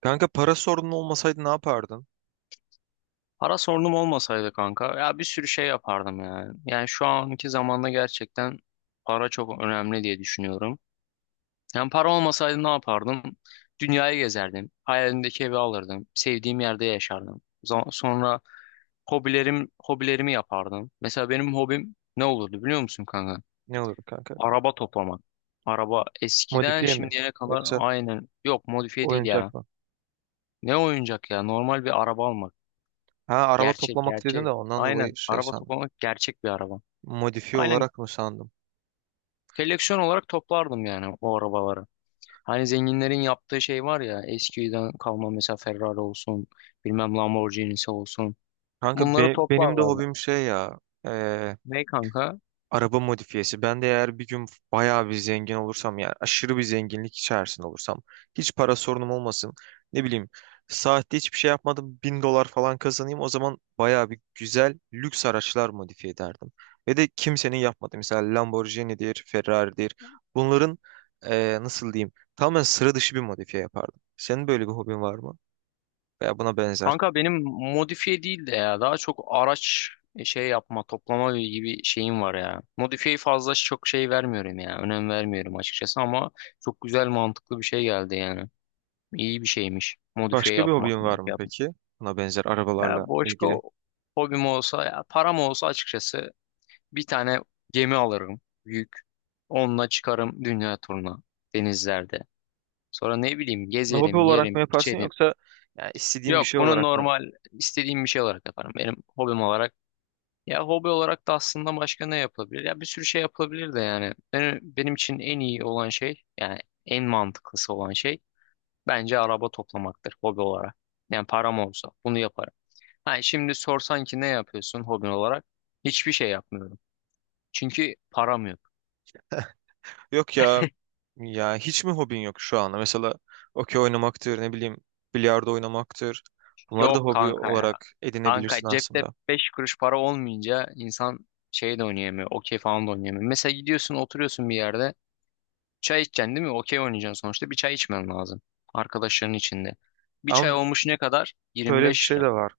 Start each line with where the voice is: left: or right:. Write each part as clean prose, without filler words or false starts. right: Kanka para sorunun olmasaydı ne yapardın?
left: Para sorunum olmasaydı kanka ya bir sürü şey yapardım yani. Yani şu anki zamanda gerçekten para çok önemli diye düşünüyorum. Yani para olmasaydı ne yapardım? Dünyayı gezerdim. Hayalimdeki evi alırdım. Sevdiğim yerde yaşardım. Sonra hobilerimi yapardım. Mesela benim hobim ne olurdu biliyor musun kanka?
right: Ne olurdu kanka?
left: Araba toplamak. Araba eskiden
right: Modifiye mi?
left: şimdiye kadar
right: Yoksa
left: aynen yok modifiye değil ya.
right: oyuncak mı?
left: Ne oyuncak ya normal bir araba almak.
right: Ha araba
left: Gerçek
right: toplamak dedin de
left: gerçek.
right: ondan
left: Aynen.
right: dolayı şey
left: Araba
right: sandım.
left: toplamak gerçek bir araba.
right: Modifiye
left: Aynen
right: olarak mı sandım?
left: koleksiyon olarak toplardım yani o arabaları. Hani zenginlerin yaptığı şey var ya eskiden kalma mesela Ferrari olsun bilmem Lamborghini'si olsun.
right: Kanka
left: Bunları
right: benim de
left: toplarlardı.
right: hobim şey ya.
left: Ne kanka?
right: Araba modifiyesi. Ben de eğer bir gün bayağı bir zengin olursam yani aşırı bir zenginlik içerisinde olursam hiç para sorunum olmasın. Ne bileyim saatte hiçbir şey yapmadım 1.000 dolar falan kazanayım, o zaman bayağı bir güzel lüks araçlar modifiye ederdim. Ve de kimsenin yapmadığı mesela Lamborghini'dir, Ferrari'dir. Bunların nasıl diyeyim tamamen sıra dışı bir modifiye yapardım. Senin böyle bir hobin var mı? Veya buna benzer.
left: Kanka benim modifiye değil de ya daha çok araç şey yapma toplama gibi şeyim var ya. Modifiye fazla çok şey vermiyorum ya. Önem vermiyorum açıkçası ama çok güzel mantıklı bir şey geldi yani. İyi bir şeymiş. Modifiye
right: Başka bir
left: yapmak,
right: hobin var
left: modifiye
right: mı
left: yapmak.
right: peki? Buna benzer
left: Ya
right: arabalarla ilgili.
left: Boşko hobim olsa ya param olsa açıkçası bir tane gemi alırım büyük. Onunla çıkarım dünya turuna denizlerde. Sonra ne bileyim
right: Hobi
left: gezerim,
right: olarak mı
left: yerim,
right: yaparsın
left: içerim.
right: yoksa yani istediğin bir
left: Yok
right: şey
left: bunu
right: olarak mı?
left: normal istediğim bir şey olarak yaparım. Benim hobim olarak. Ya hobi olarak da aslında başka ne yapılabilir? Ya bir sürü şey yapılabilir de yani. Benim için en iyi olan şey yani en mantıklısı olan şey bence araba toplamaktır hobi olarak. Yani param olsa bunu yaparım. Ha, şimdi sorsan ki ne yapıyorsun hobin olarak? Hiçbir şey yapmıyorum. Çünkü param yok.
right: Yok ya, ya hiç mi hobin yok şu anda? Mesela okey oynamaktır, ne bileyim bilardo oynamaktır. Bunları da
left: Yok
right: hobi
left: kanka ya.
right: olarak edinebilirsin
left: Kanka cepte
right: aslında.
left: 5 kuruş para olmayınca insan şey de oynayamıyor. Okey falan da oynayamıyor. Mesela gidiyorsun oturuyorsun bir yerde. Çay içeceksin değil mi? Okey oynayacaksın sonuçta. Bir çay içmen lazım. Arkadaşların içinde. Bir çay
right: Ama
left: olmuş ne kadar? yirmi
right: böyle bir
left: beş
right: şey
left: lira.
right: de var.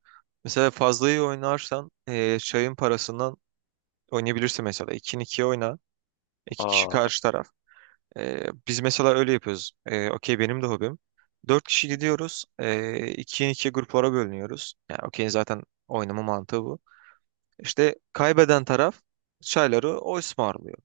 right: Mesela fazla iyi oynarsan çayın parasından oynayabilirsin mesela. 2'nin 2'ye oyna. İki kişi
left: Aa,
right: karşı taraf. Biz mesela öyle yapıyoruz. Okey benim de hobim. Dört kişi gidiyoruz. 2'ye 2'ye gruplara bölünüyoruz. Yani okey zaten oynama mantığı bu. İşte kaybeden taraf çayları o ısmarlıyor.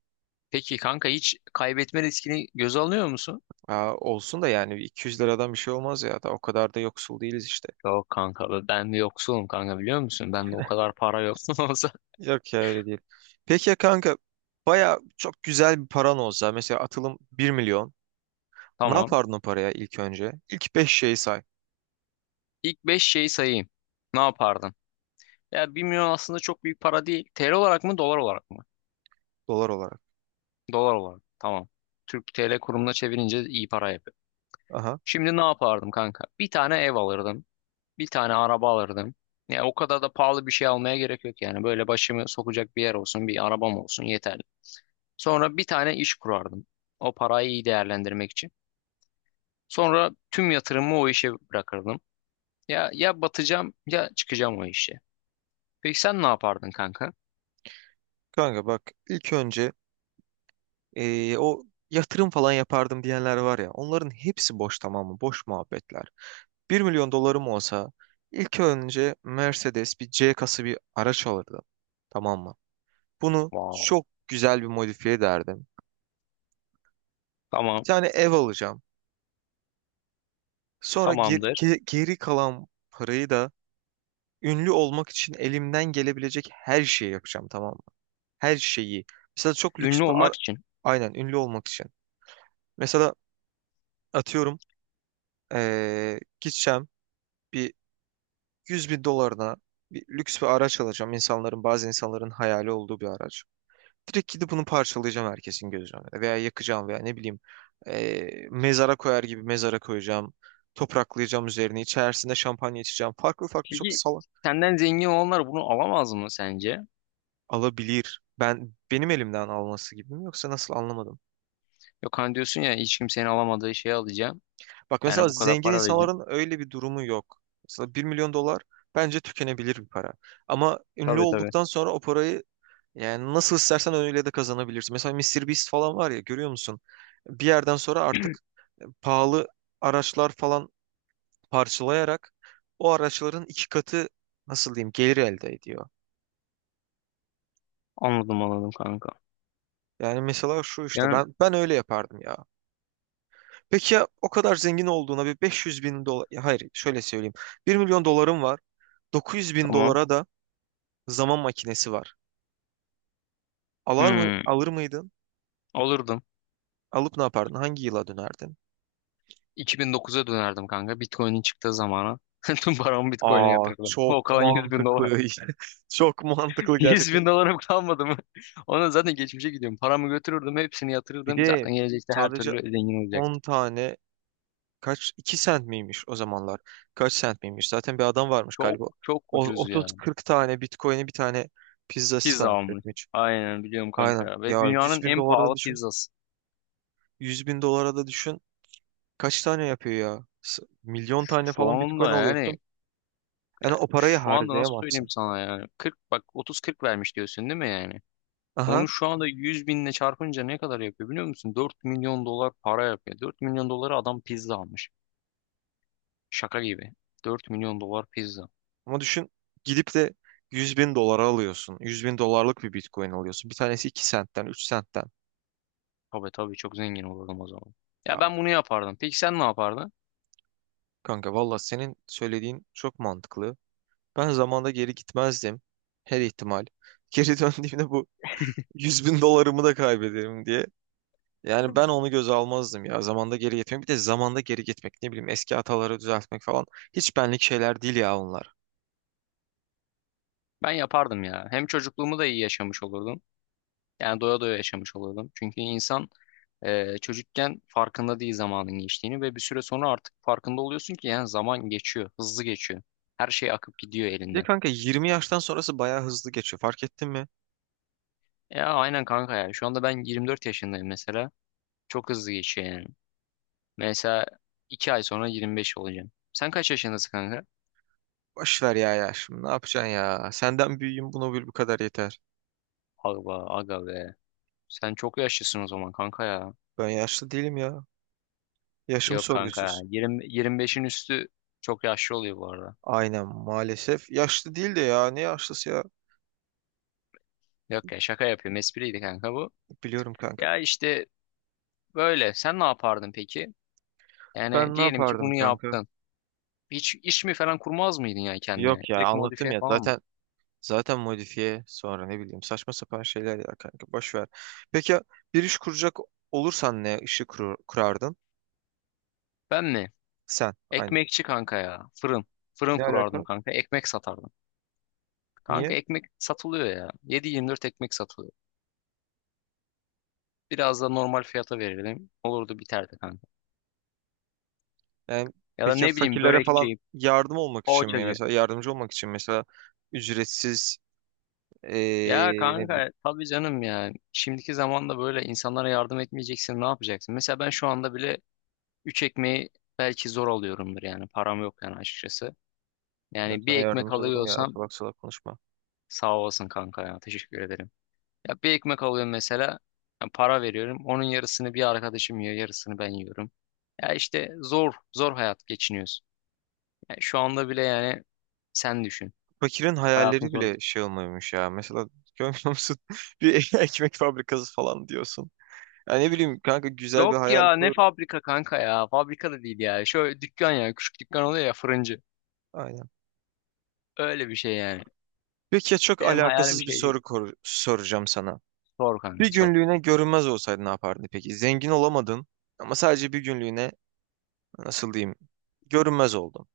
left: peki kanka hiç kaybetme riskini göze alıyor musun?
right: Ya olsun da, yani 200 liradan bir şey olmaz, ya da o kadar da yoksul değiliz işte.
left: Yok kanka ben bir yoksulum kanka biliyor musun? Bende o kadar para yok. Olsa
right: Yok ya, öyle değil. Peki ya kanka, baya çok güzel bir paran olsa, mesela atılım 1 milyon. Ne
left: tamam.
right: yapardın o paraya ilk önce? İlk 5 şeyi say.
left: İlk 5 şeyi sayayım. Ne yapardın? Ya 1 milyon aslında çok büyük para değil. TL olarak mı, dolar olarak mı?
right: Dolar olarak.
left: Dolar olarak. Tamam. Türk TL kurumuna çevirince iyi para yapıyor.
right: Aha,
left: Şimdi ne yapardım kanka? Bir tane ev alırdım. Bir tane araba alırdım. Ya o kadar da pahalı bir şey almaya gerek yok yani. Böyle başımı sokacak bir yer olsun, bir arabam olsun yeterli. Sonra bir tane iş kurardım. O parayı iyi değerlendirmek için. Sonra tüm yatırımımı o işe bırakırdım. Ya ya batacağım ya çıkacağım o işe. Peki sen ne yapardın kanka?
right: kanka bak ilk önce o yatırım falan yapardım diyenler var ya, onların hepsi boş, tamam mı? Boş muhabbetler. 1 milyon dolarım olsa ilk önce Mercedes bir C kası bir araç alırdım. Tamam mı? Bunu
left: Wow.
right: çok güzel bir modifiye ederdim. Bir
left: Tamam,
right: tane ev alacağım. Sonra
left: tamamdır.
right: geri kalan parayı da ünlü olmak için elimden gelebilecek her şeyi yapacağım, tamam mı? Her şeyi. Mesela çok lüks
left: Ünlü
right: bir
left: olmak için.
right: Aynen ünlü olmak için. Mesela, atıyorum, gideceğim, bir 100 bin dolarına bir lüks bir araç alacağım. İnsanların, bazı insanların hayali olduğu bir araç. Direkt gidip bunu parçalayacağım herkesin gözü önünde. Veya yakacağım, veya ne bileyim mezara koyar gibi mezara koyacağım. Topraklayacağım üzerine. İçerisinde şampanya içeceğim. Farklı farklı, çok
left: Peki
right: salak.
left: senden zengin olanlar bunu alamaz mı sence?
right: Alabilir. Ben benim elimden alması gibi mi, yoksa nasıl, anlamadım.
left: Yok hani diyorsun ya hiç kimsenin alamadığı şeyi alacağım.
right: Bak mesela
left: Yani bu kadar
right: zengin
left: para vereceğim.
right: insanların öyle bir durumu yok. Mesela 1 milyon dolar bence tükenebilir bir para. Ama ünlü
left: Tabii tabii.
right: olduktan sonra o parayı yani nasıl istersen öyle de kazanabilirsin. Mesela Mister Beast falan var ya, görüyor musun? Bir yerden sonra artık pahalı araçlar falan parçalayarak o araçların 2 katı, nasıl diyeyim, gelir elde ediyor.
left: Anladım anladım kanka.
right: Yani mesela şu işte
left: Yani
right: ben öyle yapardım ya. Peki ya, o kadar zengin olduğuna bir 500 bin dolar, hayır, şöyle söyleyeyim. 1 milyon dolarım var. 900 bin
left: tamam.
right: dolara da zaman makinesi var.
left: Hmm,
right: Alır mıydın?
left: olurdum.
right: Alıp ne yapardın? Hangi yıla dönerdin?
left: 2009'a dönerdim kanka. Bitcoin'in çıktığı zamana. Tüm paramı Bitcoin'e
right: Aa,
left: yatırırdım. O
right: çok
left: kalan 100 bin
right: mantıklı.
left: dolar.
right: Çok mantıklı
left: 100
right: gerçekten.
left: bin dolarım kalmadı mı? Ona zaten geçmişe gidiyorum. Paramı götürürdüm. Hepsini
right: Bir
left: yatırırdım.
right: de
left: Zaten gelecekte her
right: sadece
left: türlü zengin
right: on
left: olacaktım.
right: tane kaç, 2 sent miymiş o zamanlar? Kaç sent miymiş? Zaten bir adam varmış
left: Çok
right: galiba.
left: çok
right: O
left: ucuz ya.
right: 30-40 tane Bitcoin'i bir tane pizza
left: Pizza
right: sipariş
left: almış.
right: etmiş.
left: Aynen biliyorum kanka
right: Aynen.
left: ya. Ve
right: Ya 100
left: dünyanın
right: bin
left: en
right: dolara da
left: pahalı
right: düşün.
left: pizzası.
right: 100 bin dolara da düşün. Kaç tane yapıyor ya? Milyon tane
left: Şu
right: falan Bitcoin
left: anda yani
right: alıyorsun. Yani o parayı
left: şu anda nasıl söyleyeyim
right: harcayamazsın.
left: sana yani 40 bak 30-40 vermiş diyorsun değil mi yani?
right: Aha,
left: Onu şu anda 100 binle çarpınca ne kadar yapıyor biliyor musun? 4 milyon dolar para yapıyor. 4 milyon dolara adam pizza almış. Şaka gibi. 4 milyon dolar pizza.
right: ama düşün, gidip de 100 bin dolara alıyorsun. 100 bin dolarlık bir Bitcoin alıyorsun. Bir tanesi 2 sentten, 3 sentten.
left: Tabii tabii çok zengin olurdum o zaman. Ya
right: Ya
left: ben bunu yapardım. Peki sen ne yapardın?
right: kanka, valla senin söylediğin çok mantıklı. Ben zamanda geri gitmezdim. Her ihtimal. Geri döndüğümde bu 100 bin dolarımı da kaybederim diye. Yani ben onu göze almazdım ya, zamanda geri gitmek. Bir de zamanda geri gitmek, ne bileyim, eski hataları düzeltmek falan. Hiç benlik şeyler değil ya onlar.
left: Ben yapardım ya. Hem çocukluğumu da iyi yaşamış olurdum. Yani doya doya yaşamış olurdum. Çünkü insan çocukken farkında değil zamanın geçtiğini ve bir süre sonra artık farkında oluyorsun ki yani zaman geçiyor, hızlı geçiyor. Her şey akıp gidiyor
right: Bir de
left: elinden.
right: kanka, 20 yaştan sonrası bayağı hızlı geçiyor. Fark ettin mi?
left: Ya aynen kanka ya. Şu anda ben 24 yaşındayım mesela. Çok hızlı geçiyor yani. Mesela 2 ay sonra 25 olacağım. Sen kaç yaşındasın kanka?
right: Boş ver ya, ya şimdi ne yapacaksın ya? Senden büyüğüm, bunu bil, bu kadar yeter.
left: Aga, aga be. Sen çok yaşlısın o zaman kanka ya.
right: Ben yaşlı değilim ya. Yaşım
left: Yok kanka ya.
right: sorgusuz.
left: 20, 25'in üstü çok yaşlı oluyor bu arada.
right: Aynen, maalesef. Yaşlı değil de ya, ne yaşlısı ya?
left: Yok ya şaka yapıyorum. Espriydi kanka bu.
right: Biliyorum kanka.
left: Ya işte böyle. Sen ne yapardın peki? Yani
right: Ben ne
left: diyelim ki
right: yapardım
left: bunu
right: kanka?
left: yaptın. Hiç iş mi falan kurmaz mıydın yani kendine?
right: Yok ya,
left: Direkt
right: anlattım
left: modifiye
right: ya.
left: falan mı?
right: Zaten modifiye, sonra ne bileyim saçma sapan şeyler ya kanka. Boş ver. Peki ya, bir iş kuracak olursan ne işi kurardın?
left: Ben mi?
right: Sen. Aynen.
left: Ekmekçi kanka ya. Fırın. Fırın
right: Ne alaka?
left: kurardım kanka. Ekmek satardım. Kanka
right: Niye?
left: ekmek satılıyor ya. 7/24 ekmek satılıyor. Biraz da normal fiyata verelim, olurdu biterdi kanka.
right: Yani
left: Ya da
right: peki ya
left: ne bileyim
right: fakirlere falan
left: börekçi,
right: yardım olmak için mi?
left: poğaçacı.
right: Mesela yardımcı olmak için, mesela ücretsiz,
left: Ya
right: ne bileyim,
left: kanka tabii canım ya. Şimdiki zamanda böyle insanlara yardım etmeyeceksin ne yapacaksın? Mesela ben şu anda bile 3 ekmeği belki zor alıyorumdur yani. Param yok yani açıkçası.
right: ben
left: Yani bir
right: sana
left: ekmek
right: yardımcı olurum ya,
left: alıyorsam
right: salak salak konuşma.
left: sağ olasın kanka ya. Teşekkür ederim. Ya bir ekmek alıyorum mesela, ben para veriyorum. Onun yarısını bir arkadaşım yiyor. Yarısını ben yiyorum. Ya işte zor. Zor hayat geçiniyoruz. Ya şu anda bile yani sen düşün.
right: Fakirin
left: Hayatın
right: hayalleri
left: zor.
right: bile şey olmuyormuş ya. Mesela görmüyor musun? Bir ekmek fabrikası falan diyorsun. Ya ne bileyim kanka, güzel bir
left: Yok
right: hayal
left: ya ne
right: kur.
left: fabrika kanka ya. Fabrika da değil ya. Şöyle dükkan ya. Küçük dükkan oluyor ya fırıncı.
right: Aynen.
left: Öyle bir şey yani.
right: Peki ya, çok
left: Benim hayalim
right: alakasız bir
left: şey
right: soru
left: değil.
right: soracağım sana.
left: Sor kanka
right: Bir
left: sor.
right: günlüğüne görünmez olsaydın ne yapardın peki? Zengin olamadın, ama sadece bir günlüğüne, nasıl diyeyim, görünmez oldun.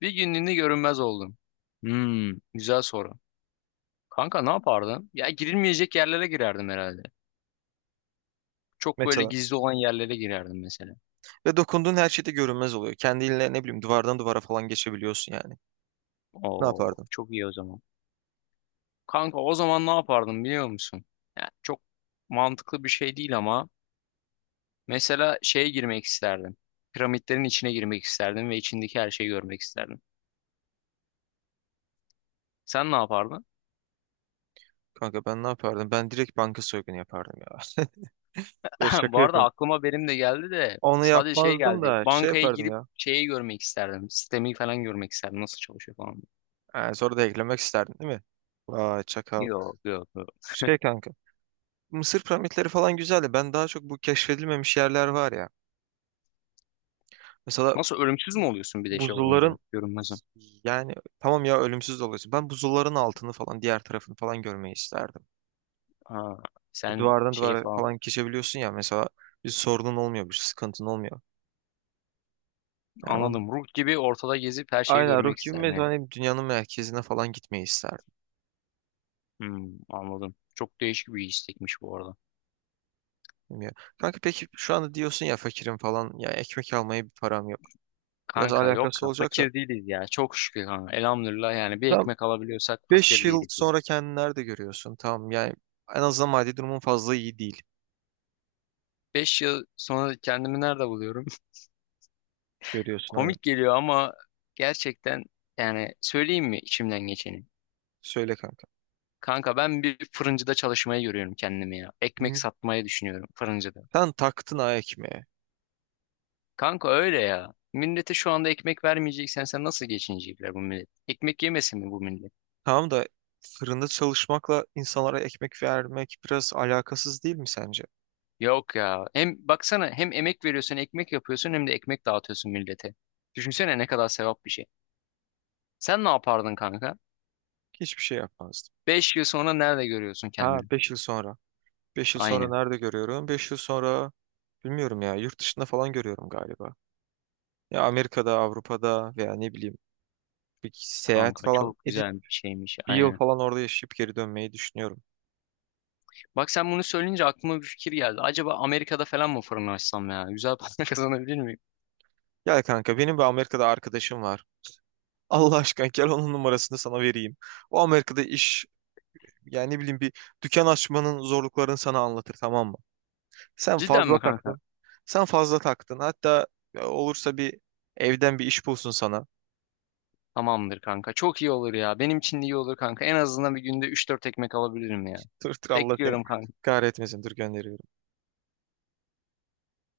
left: Bir günlüğüne görünmez oldum. Hmm, güzel soru. Kanka ne yapardın? Ya girilmeyecek yerlere girerdim herhalde. Çok böyle
right: Mesela,
left: gizli olan yerlere girerdim mesela.
right: ve dokunduğun her şeyde görünmez oluyor. Kendinle, ne bileyim, duvardan duvara falan geçebiliyorsun yani. Ne
left: Oo,
right: yapardın?
left: çok iyi o zaman. Kanka o zaman ne yapardım biliyor musun? Yani çok mantıklı bir şey değil ama mesela şeye girmek isterdim. Piramitlerin içine girmek isterdim ve içindeki her şeyi görmek isterdim. Sen ne yapardın?
right: Kanka ben ne yapardım? Ben direkt banka soygunu yapardım ya. Ya
left: Bu
right: şaka
left: arada
right: yapıyorum.
left: aklıma benim de geldi de
right: Onu
left: sadece şey
right: yapmazdım
left: geldi.
right: da şey
left: Bankaya
right: yapardım
left: girip
right: ya.
left: şeyi görmek isterdim. Sistemi falan görmek isterdim. Nasıl çalışıyor falan.
right: Yani sonra da eklemek isterdin, değil mi? Vay çakal.
left: Yok yok yok.
right: Şey kanka. Mısır piramitleri falan güzeldi. Ben daha çok bu keşfedilmemiş yerler var ya. Mesela
left: Nasıl ölümsüz mü oluyorsun bir de şey olunca?
right: buzulların,
left: Görünmezim.
right: yani tamam ya, ölümsüz de oluyorsun. Ben buzulların altını falan, diğer tarafını falan görmeyi isterdim.
left: Ha, sen
right: Duvardan
left: şey
right: duvara
left: falan.
right: falan geçebiliyorsun ya, mesela bir sorunun olmuyor, bir sıkıntın olmuyor. Yani
left: Anladım. Ruh gibi ortada gezip her şeyi
right: aynen, ruh
left: görmek
right: gibi,
left: isterdin yani.
right: mezun dünyanın merkezine falan gitmeyi isterdim.
left: Hmm, anladım. Çok değişik bir istekmiş bu arada.
right: Bilmiyorum. Kanka peki, şu anda diyorsun ya fakirim falan, ya ekmek almaya bir param yok. Biraz
left: Kanka yok
right: alakası
left: ya
right: olacak da,
left: fakir değiliz ya. Çok şükür kanka. Elhamdülillah yani bir
right: tam
left: ekmek alabiliyorsak
right: 5
left: fakir
right: yıl
left: değiliz ya.
right: sonra kendini nerede görüyorsun? Tamam yani, en azından maddi durumun fazla iyi değil.
left: 5 yıl sonra kendimi nerede buluyorum?
right: Görüyorsun aynen.
left: Komik geliyor ama gerçekten yani söyleyeyim mi içimden geçeni?
right: Söyle kanka.
left: Kanka ben bir fırıncıda çalışmayı görüyorum kendimi ya. Ekmek
right: Hı.
left: satmayı düşünüyorum fırıncıda.
right: Sen taktın ha ekmeğe.
left: Kanka öyle ya. Millete şu anda ekmek vermeyeceksen sen nasıl geçinecekler bu millet? Ekmek yemesin mi bu millet?
right: Tamam da, fırında çalışmakla insanlara ekmek vermek biraz alakasız değil mi sence?
left: Yok ya. Hem baksana hem emek veriyorsun, ekmek yapıyorsun hem de ekmek dağıtıyorsun millete. Düşünsene ne kadar sevap bir şey. Sen ne yapardın kanka?
right: Hiçbir şey yapmazdım.
left: 5 yıl sonra nerede görüyorsun
right: Ha,
left: kendini?
right: 5 yıl sonra. 5 yıl sonra
left: Aynen.
right: nerede görüyorum? 5 yıl sonra, bilmiyorum ya. Yurt dışında falan görüyorum galiba. Ya Amerika'da, Avrupa'da, veya ne bileyim bir seyahat
left: Kanka
right: falan
left: çok
right: edip
left: güzel bir şeymiş.
right: 1 yıl
left: Aynen.
right: falan orada yaşayıp geri dönmeyi düşünüyorum.
left: Bak sen bunu söyleyince aklıma bir fikir geldi. Acaba Amerika'da falan mı fırın açsam ya? Güzel para kazanabilir miyim?
right: Gel kanka, benim bir Amerika'da arkadaşım var. Allah aşkına, gel onun numarasını sana vereyim. O Amerika'da iş, yani ne bileyim bir dükkan açmanın zorluklarını sana anlatır, tamam mı? Sen
left: Cidden
right: fazla
left: mi kanka?
right: taktın. Sen fazla taktın. Hatta, olursa bir evden bir iş bulsun sana.
left: Tamamdır kanka. Çok iyi olur ya. Benim için de iyi olur kanka. En azından bir günde üç dört ekmek alabilirim ya.
right: Dur dur, Allah seni
left: Bekliyorum kanka.
right: kahretmesin. Dur, gönderiyorum.